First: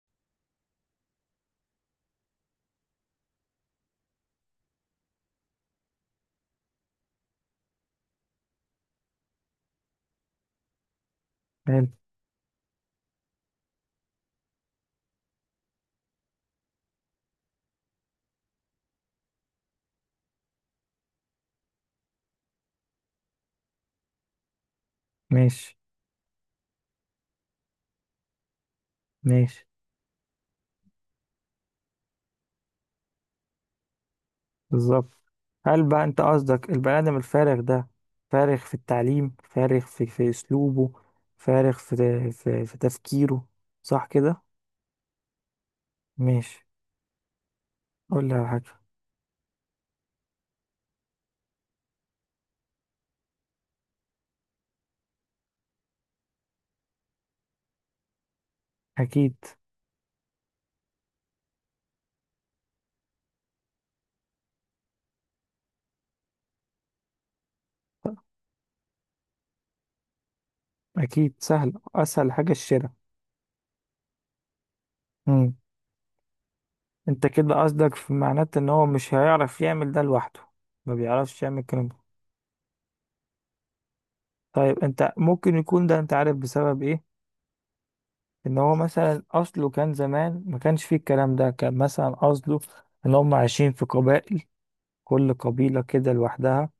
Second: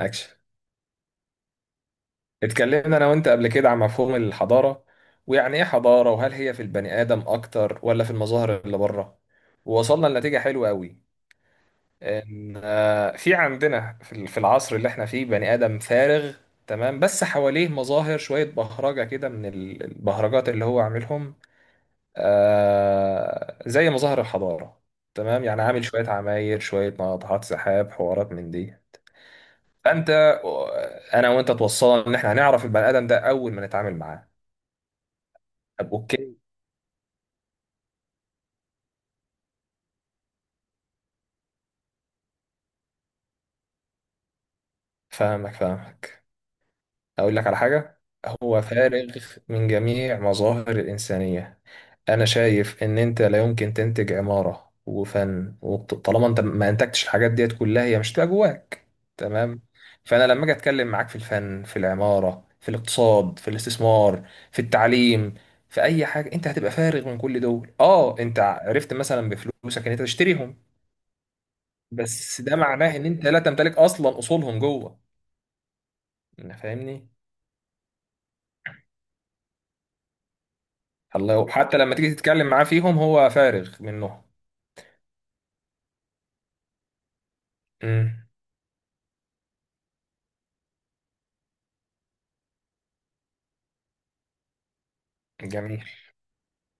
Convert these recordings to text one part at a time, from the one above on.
اكشن. اتكلمنا انا وانت قبل كده عن مفهوم الحضاره، ويعني ايه حضاره، وهل هي في البني ادم اكتر ولا في المظاهر اللي بره. ووصلنا لنتيجه حلوه قوي حلو. ان في عندنا في في العصر اللي احنا فيه بني ادم فارغ. تمام، بس حواليه مظاهر شويه بهرجه كده من البهرجات اللي هو عاملهم. زي مظاهر الحضاره. تمام، يعني ماشي. عامل شويه عماير شويه ناطحات سحاب حوارات من دي. ماشي. فانت انا وانت توصلنا ان احنا هنعرف البني ادم ده اول ما نتعامل معاه. بالظبط. هل طب بقى انت اوكي. قصدك البني ادم الفارغ ده فارغ في التعليم، فارغ في اسلوبه، فارغ في تفكيره؟ صح كده؟ فاهمك. ماشي. أقول لك على حاجة. قول لي على هو حاجه. فارغ من جميع مظاهر الإنسانية. أنا شايف إن أنت لا يمكن تنتج عمارة وفن، وطالما أنت ما أنتجتش الحاجات ديت كلها هي مش هتبقى جواك. اكيد. تمام. فأنا لما أجي أتكلم معاك في الفن، في العمارة، في الاقتصاد، في الاستثمار، في التعليم، في أي حاجة، أنت هتبقى فارغ من كل دول. أه، أنت عرفت مثلا بفلوسك إن أنت تشتريهم، اكيد سهل، اسهل بس حاجه ده الشراء. معناه إن أنت لا تمتلك أصلا أصولهم جوه. امم أنا فاهمني. انت كده قصدك في معناته ان هو مش هيعرف يعمل ده لوحده، ما الله، بيعرفش يعمل وحتى الكلام لما ده. تيجي تتكلم معاه فيهم هو فارغ منهم. طيب انت ممكن يكون ده انت عارف بسبب ايه؟ امم. ان هو مثلا اصله كان زمان ما كانش فيه الكلام ده، كان مثلا اصله ان هم عايشين في قبائل، كل جميل. قبيلة كده لوحدها،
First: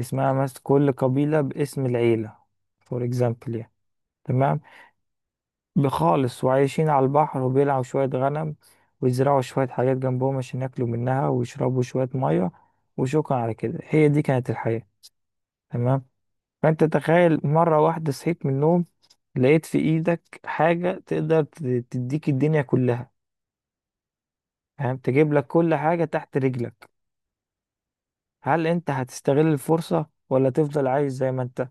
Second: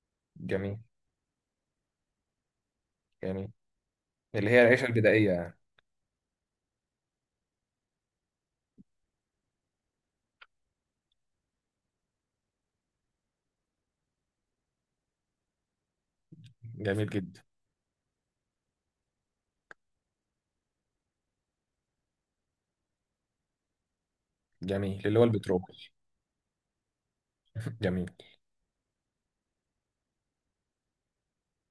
اسمها مثلا جميل. كل قبيلة باسم العيلة، فور جميل اكزامبل يعني. اللي تمام. هي العيشة البدائية يعني. بخالص. وعايشين على البحر وبيلعوا شوية غنم ويزرعوا شوية حاجات جنبهم عشان ياكلوا منها ويشربوا شوية مية، وشكرا على كده، هي دي كانت الحياة. تمام. فانت جميل تخيل جدا. مرة واحدة صحيت من النوم لقيت في ايدك حاجة تقدر تديك الدنيا كلها، فاهم؟ جميل اللي هو تجيب لك البترول. كل حاجة تحت رجلك. جميل. هل انت هتستغل الفرصة ولا تفضل عايش زي ما انت؟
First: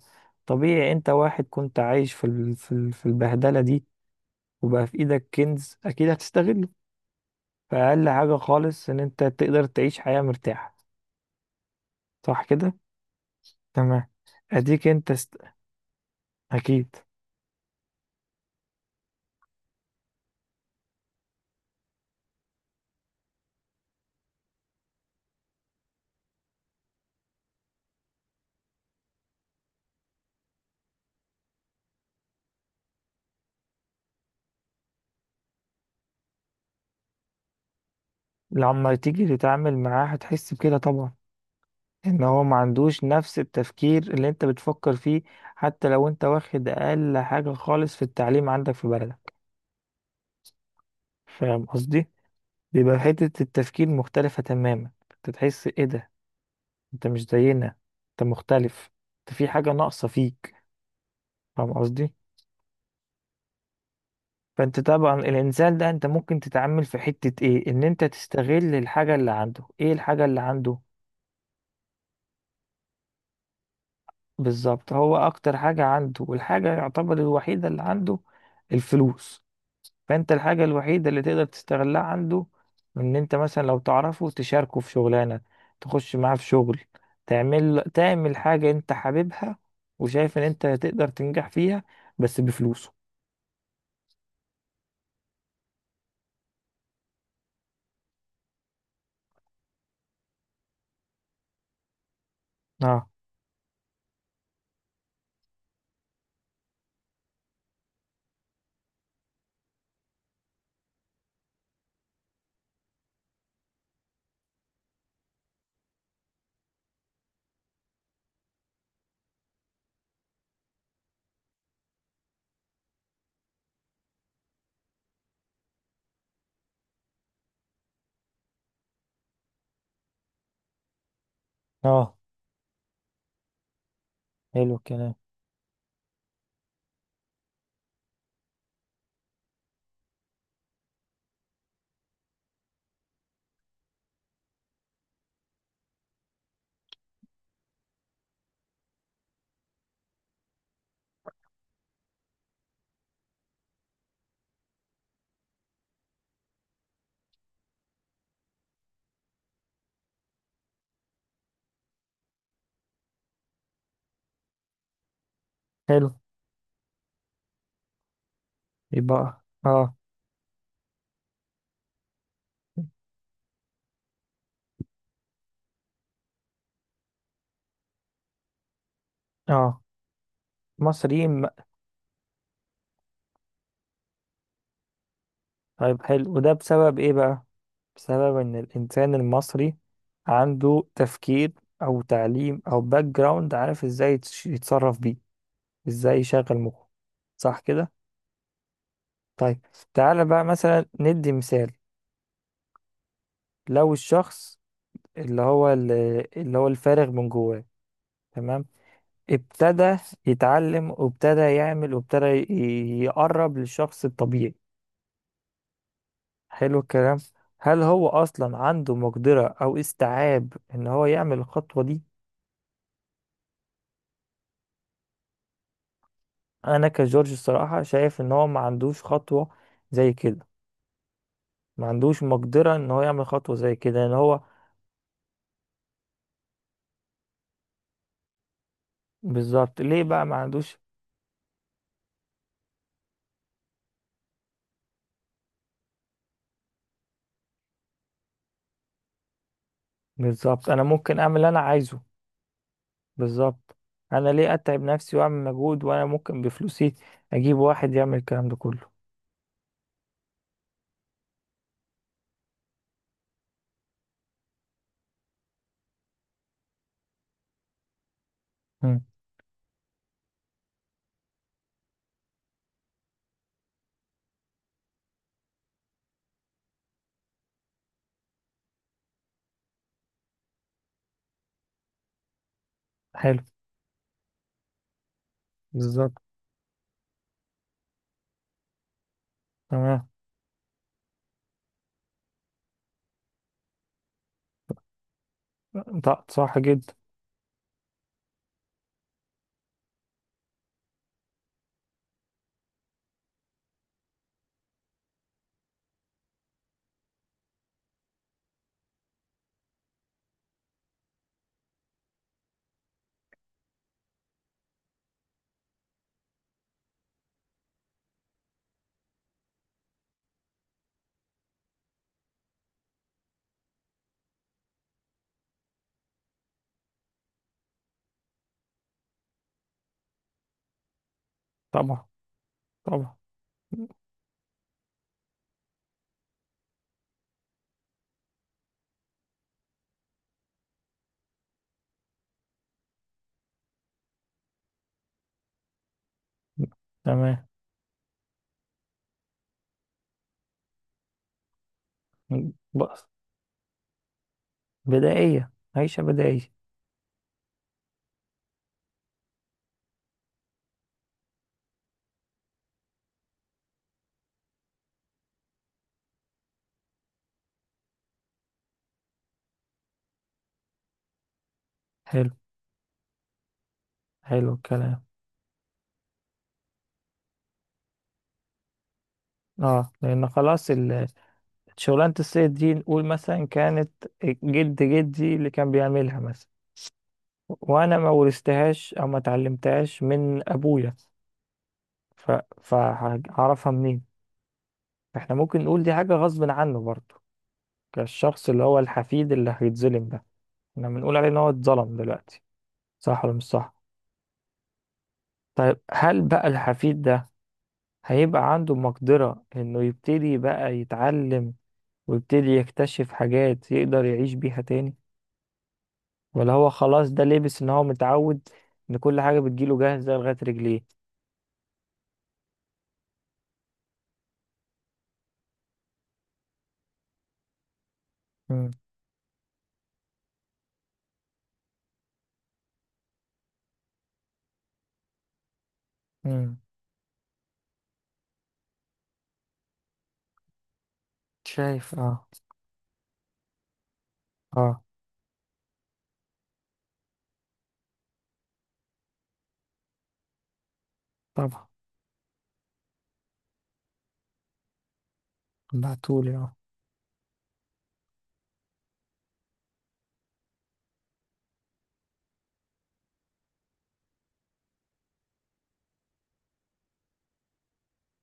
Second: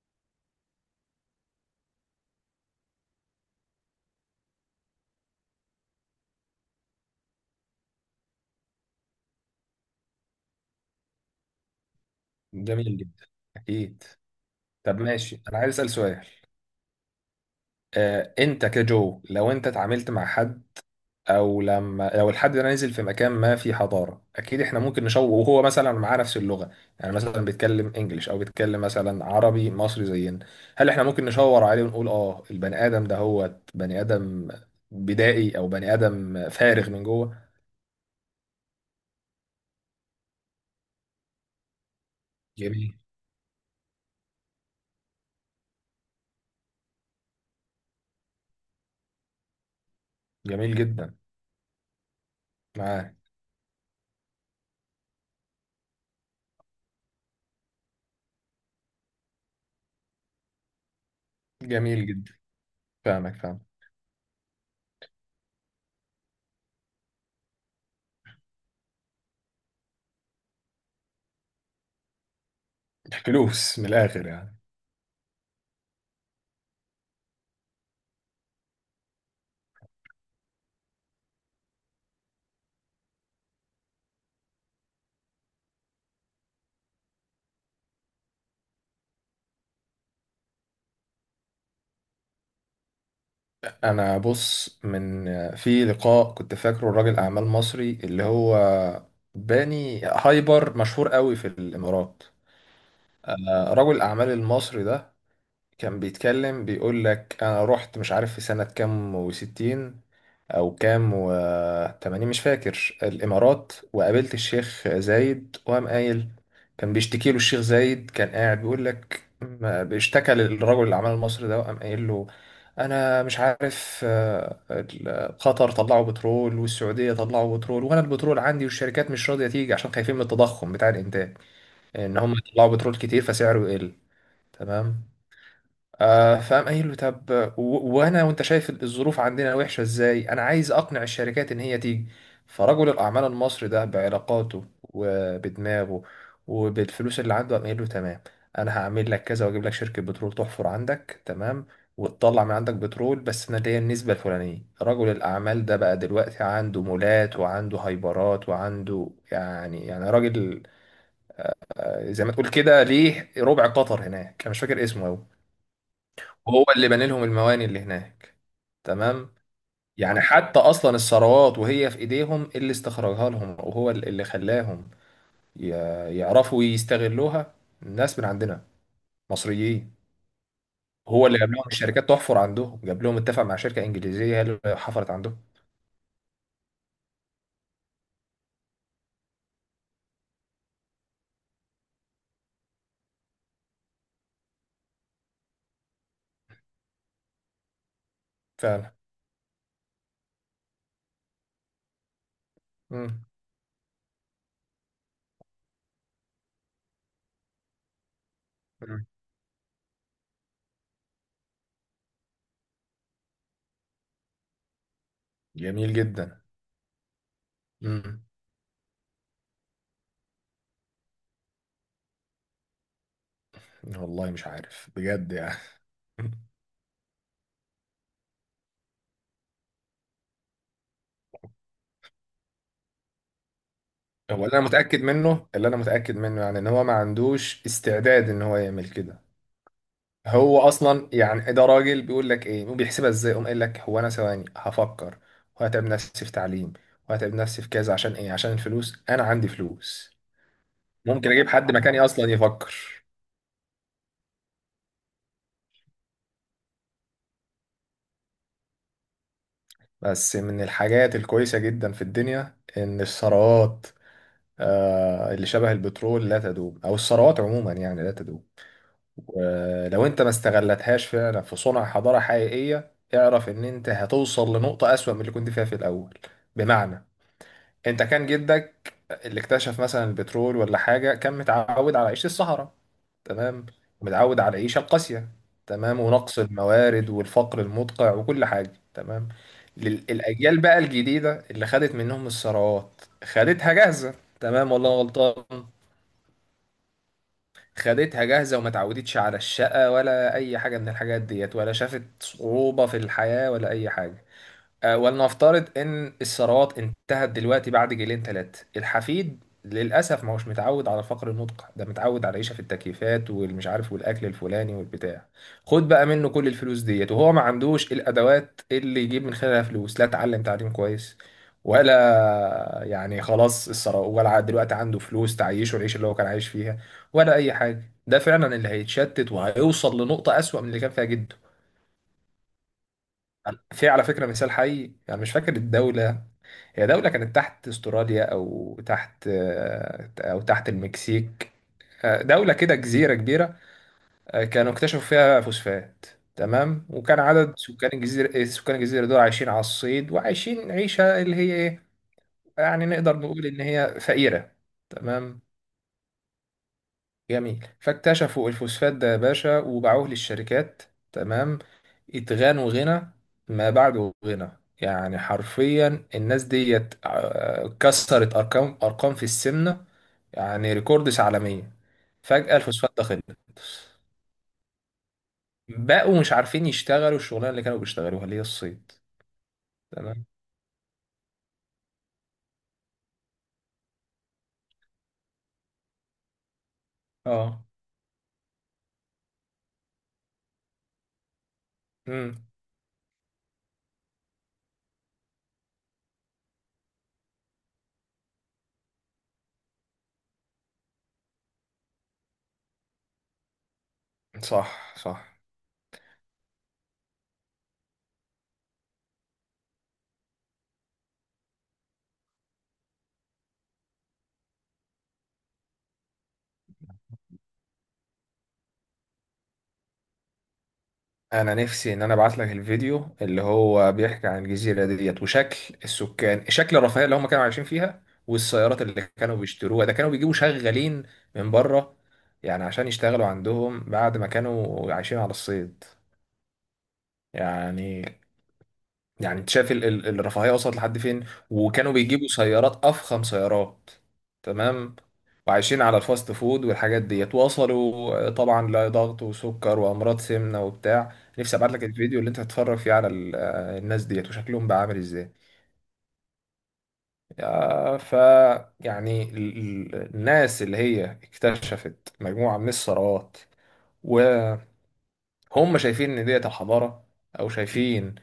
طبيعي انت واحد كنت عايش في البهدلة دي، وبقى في ايدك كنز، اكيد هتستغله. فأقل حاجة خالص ان انت تقدر تعيش حياة مرتاحة، صح كده؟ جميل جدا. أكيد. تمام. اديك طب ماشي، أنا عايز أسأل سؤال. اكيد. أنت كجو لو أنت اتعاملت مع حد، او لما لو الحد ده نزل في مكان ما في حضاره، اكيد احنا ممكن نشوه وهو مثلا معاه نفس اللغه. يعني مثلا بيتكلم انجليش او بيتكلم مثلا عربي مصري زينا، هل احنا ممكن نشاور عليه ونقول اه البني ادم ده هو بني ادم بدائي او بني ادم فارغ من جوه؟ لما تيجي تتعامل معاه هتحس بكده طبعا، ان هو ما جميل. عندوش نفس التفكير اللي انت بتفكر فيه، حتى لو انت واخد اقل حاجة خالص في التعليم عندك في بلدك. جميل جدا. فاهم قصدي؟ بيبقى معاه. حتة التفكير مختلفة تماما. انت تحس ايه ده؟ انت مش زينا، انت مختلف، انت في حاجة ناقصة فيك. فاهم جميل قصدي؟ جدا. فاهمك فاهم. فانت طبعا الانسان ده، انت ممكن تتعامل في حتة ايه؟ ان انت تستغل الحاجة اللي عنده. ايه الحاجة اللي عنده؟ فلوس من الاخر يعني. بالظبط، هو اكتر حاجة عنده والحاجة يعتبر الوحيدة اللي عنده الفلوس. فانت الحاجة الوحيدة اللي تقدر تستغلها عنده ان انت مثلا لو تعرفه تشاركه في شغلانة، تخش معاه في شغل، تعمل حاجة انت حاببها وشايف ان انت تقدر تنجح فيها، بس بفلوسه. انا بص من، في لقاء كنت فاكره راجل اعمال مصري اللي هو باني هايبر مشهور قوي في الامارات. اه. رجل الاعمال المصري ده كان بيتكلم بيقول لك انا رحت مش عارف في سنة كام وستين او كام وتمانين مش فاكر الامارات، وقابلت الشيخ زايد وقام قايل، كان بيشتكي له الشيخ زايد، كان قاعد بيقول لك بيشتكى للرجل اللي عمل المصري ده وقام قايل له، انا مش عارف قطر طلعوا بترول والسعوديه طلعوا بترول، وانا البترول عندي والشركات مش راضيه تيجي عشان خايفين من التضخم بتاع الانتاج، اه. ان هم يطلعوا بترول كتير فسعره يقل. حلو تمام. الكلام. آه، فقام قايل له طب، وانا وانت شايف الظروف عندنا وحشه ازاي، انا عايز اقنع الشركات ان هي تيجي. فرجل الاعمال المصري ده بعلاقاته وبدماغه وبالفلوس اللي عنده قام قايل له تمام، انا هعمل لك كذا واجيب لك شركه بترول تحفر عندك، تمام، وتطلع من عندك بترول، بس انا ليا النسبه الفلانيه. رجل الاعمال ده بقى دلوقتي عنده مولات وعنده هايبرات وعنده يعني راجل زي ما تقول كده ليه ربع قطر هناك، انا مش فاكر اسمه أوي. حلو. وهو اللي بنى لهم المواني اللي هناك. تمام. يبقى اه. يعني حتى اصلا الثروات وهي في ايديهم اللي استخرجها لهم، وهو اللي خلاهم ي- يعرفوا يستغلوها. الناس من عندنا، اه مصريين. هو اللي مصريين جاب لهم بقى. الشركات تحفر عندهم، جاب لهم اتفق مع شركة انجليزية هي اللي حفرت عندهم. طيب حلو، وده بسبب ايه بقى؟ بسبب ان الانسان المصري عنده تفكير او تعليم او باك جراوند، عارف ازاي يتصرف بيه، ازاي يشغل مخه. صح كده؟ فعلا. طيب. تعالى بقى مثلا ندي مثال. مم. لو الشخص اللي هو اللي هو الفارغ من جواه، تمام، مم. ابتدى يتعلم وابتدى يعمل وابتدى يقرب للشخص الطبيعي، جميل جدا. حلو الكلام، هل هو مم. اصلا عنده مقدرة او استيعاب ان هو يعمل الخطوة دي؟ والله مش عارف بجد يعني. انا كجورج الصراحة شايف ان هو ما عندوش خطوة زي كده، ما عندوش مقدرة ان هو يعمل خطوة زي كده، ان هو. هو اللي انا متأكد منه، اللي انا متأكد منه يعني، ان هو ما عندوش استعداد ان هو يعمل كده. بالظبط، ليه بقى ما هو عندوش؟ اصلا يعني ده راجل بيقول لك ايه وبيحسبها ازاي، قام قايل لك هو انا ثواني هفكر وهتعب نفسي في تعليم وهتعب نفسي في كذا عشان ايه؟ عشان الفلوس. انا عندي فلوس، بالظبط، انا ممكن ممكن اعمل اللي اجيب انا حد عايزه. مكاني اصلا يفكر. بالظبط، انا ليه اتعب نفسي واعمل مجهود وانا ممكن بفلوسي اجيب واحد يعمل الكلام ده كله. بس من الحاجات الكويسة جدا في الدنيا ان الثروات اللي شبه البترول لا تدوم، او الثروات عموما يعني لا تدوم. مم. ولو انت ما استغلتهاش فعلا في صنع حضارة حقيقية، اعرف ان انت هتوصل لنقطة اسوأ من اللي كنت فيها في الاول. بمعنى، انت كان جدك اللي اكتشف مثلا البترول ولا حاجه كان متعود على عيشه الصحراء. حلو. تمام. متعود على العيشه القاسيه، تمام، بالظبط. ونقص الموارد والفقر المدقع وكل حاجه. تمام. تمام. الاجيال بقى الجديده اللي خدت منهم الثروات خدتها جاهزه. تمام. والله غلطان. طب صح جدا. خدتها جاهزه وما اتعودتش على الشقه ولا اي حاجه من الحاجات ديت، ولا شافت صعوبه في الحياه ولا اي حاجه. ولنفترض ان الثروات انتهت دلوقتي بعد جيلين ثلاثه، الحفيد للاسف ما هوش متعود على فقر النطق ده، متعود على العيشه في التكييفات والمش عارف والاكل الفلاني والبتاع. خد بقى منه كل الفلوس ديت وهو ما عندوش الادوات اللي يجيب من خلالها فلوس، لا اتعلم تعليم كويس ولا يعني خلاص الثروه دلوقتي عنده فلوس تعيشه العيشه اللي هو كان عايش فيها ولا اي حاجه. ده فعلا اللي هيتشتت وهيوصل لنقطه اسوأ من اللي كان فيها جده. طبعا. طبعا. مم. في على فكرة مثال حي، يعني مش فاكر الدولة، هي دولة كانت تحت استراليا او تحت، او تحت المكسيك، دولة كده جزيرة كبيرة، كانوا اكتشفوا فيها فوسفات. تمام. وكان تمام. عدد سكان الجزيرة، سكان الجزيرة دول عايشين على الصيد وعايشين عيشة اللي هي ايه، يعني بس. نقدر نقول ان هي فقيرة. تمام. بدائية. عيشة بدائية. جميل. فاكتشفوا الفوسفات ده يا باشا وباعوه للشركات. تمام. اتغنوا غنى ما بعده غنى، يعني حرفيا الناس ديت كسرت ارقام ارقام في السمنه، يعني ريكوردس عالميه. حلو. فجأة الفوسفات ده خلص، حلو الكلام. بقوا مش عارفين يشتغلوا الشغلانه اللي كانوا بيشتغلوها اللي هي الصيد. اه تمام. لان خلاص شغلانة الصيد دي نقول مثلا كانت جد جدي اللي كان بيعملها مثلا، اه. وانا ما ورثتهاش او ما اتعلمتهاش من ابويا، ف... امم. فهعرفها منين؟ احنا ممكن نقول دي حاجة غصب عنه برضه، كالشخص اللي هو الحفيد اللي هيتظلم ده، احنا بنقول عليه ان هو اتظلم دلوقتي، صح ولا مش صح؟ صح صح. طيب هل بقى الحفيد ده هيبقى عنده مقدرة انه يبتدي بقى يتعلم ويبتدي يكتشف حاجات يقدر يعيش بيها تاني؟ ولا هو خلاص ده لبس ان هو متعود ان كل حاجة بتجيله جاهزة لغاية رجليه؟ انا نفسي ان انا ابعت لك الفيديو اللي هو بيحكي عن الجزيره ديت وشكل السكان، شكل الرفاهيه اللي هم كانوا عايشين فيها مم. والسيارات اللي كانوا بيشتروها. ده كانوا بيجيبوا شغالين من بره يعني عشان يشتغلوا عندهم بعد ما كانوا عايشين على الصيد. مم. يعني، يعني انت شايف الرفاهيه وصلت لحد فين، وكانوا شايف. اه. بيجيبوا سيارات افخم سيارات. اه. تمام. وعايشين على الفاست فود والحاجات ديت، وصلوا طبعا لضغط وسكر وامراض سمنه وبتاع. نفسي طبعا. ابعت لك الفيديو اللي انت هتتفرج فيه على الناس ديت وشكلهم بقى عامل ازاي. بعتولي اه. آه، ف يعني الناس اللي هي اكتشفت مجموعه من الثروات هم شايفين ان ديت الحضاره، او شايفين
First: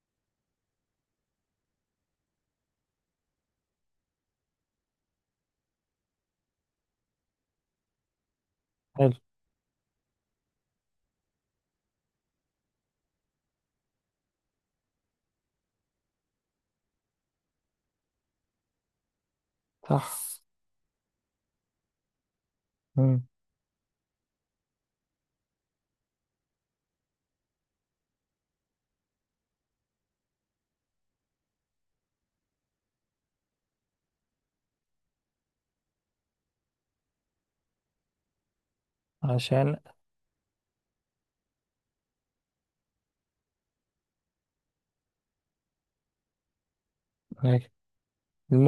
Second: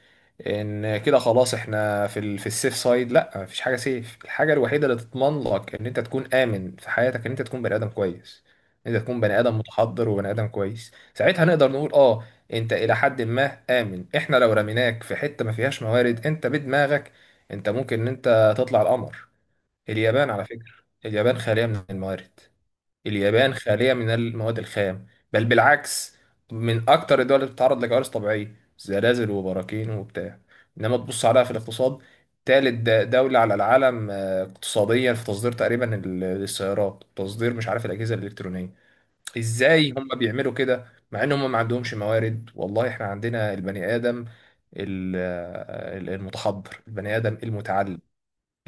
ان كده خلاص احنا في في السيف سايد. لا، مفيش حاجه سيف. الحاجه الوحيده اللي تضمن لك ان انت تكون امن في حياتك ان انت تكون بني ادم كويس، ان انت حلو. تكون بني ادم متحضر وبني ادم كويس، ساعتها نقدر نقول اه انت الى حد ما امن. احنا لو رميناك في حته ما فيهاش موارد انت بدماغك انت ممكن ان انت تطلع القمر. صح. اليابان على فكره، اليابان خاليه من الموارد، مم. اليابان خالية من المواد الخام، بل بالعكس من أكتر الدول اللي بتتعرض لكوارث طبيعية زلازل وبراكين وبتاع. إنما تبص عليها في الاقتصاد، تالت دولة على العالم اقتصاديا في تصدير تقريبا السيارات، تصدير مش عارف الأجهزة الإلكترونية. عشان. إزاي هم بيعملوا كده مع إن هم ما عندهمش موارد؟ والله إحنا عندنا البني آدم، المتحضر، البني آدم ماشي. المتعلم،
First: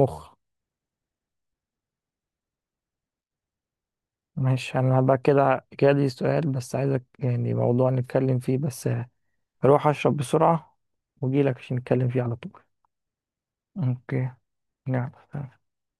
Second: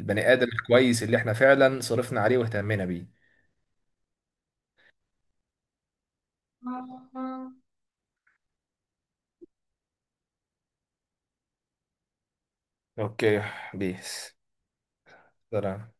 البني آدم الكويس اللي إحنا فعلا صرفنا عليه واهتمينا بيه. ماشي، انا بقى كده كده دي سؤال بس عايزك يعني موضوع نتكلم فيه بس. هروح اشرب بسرعة واجيلك عشان نتكلم فيه على طول. اوكي يا اوكي. بيس. نعم. سلام.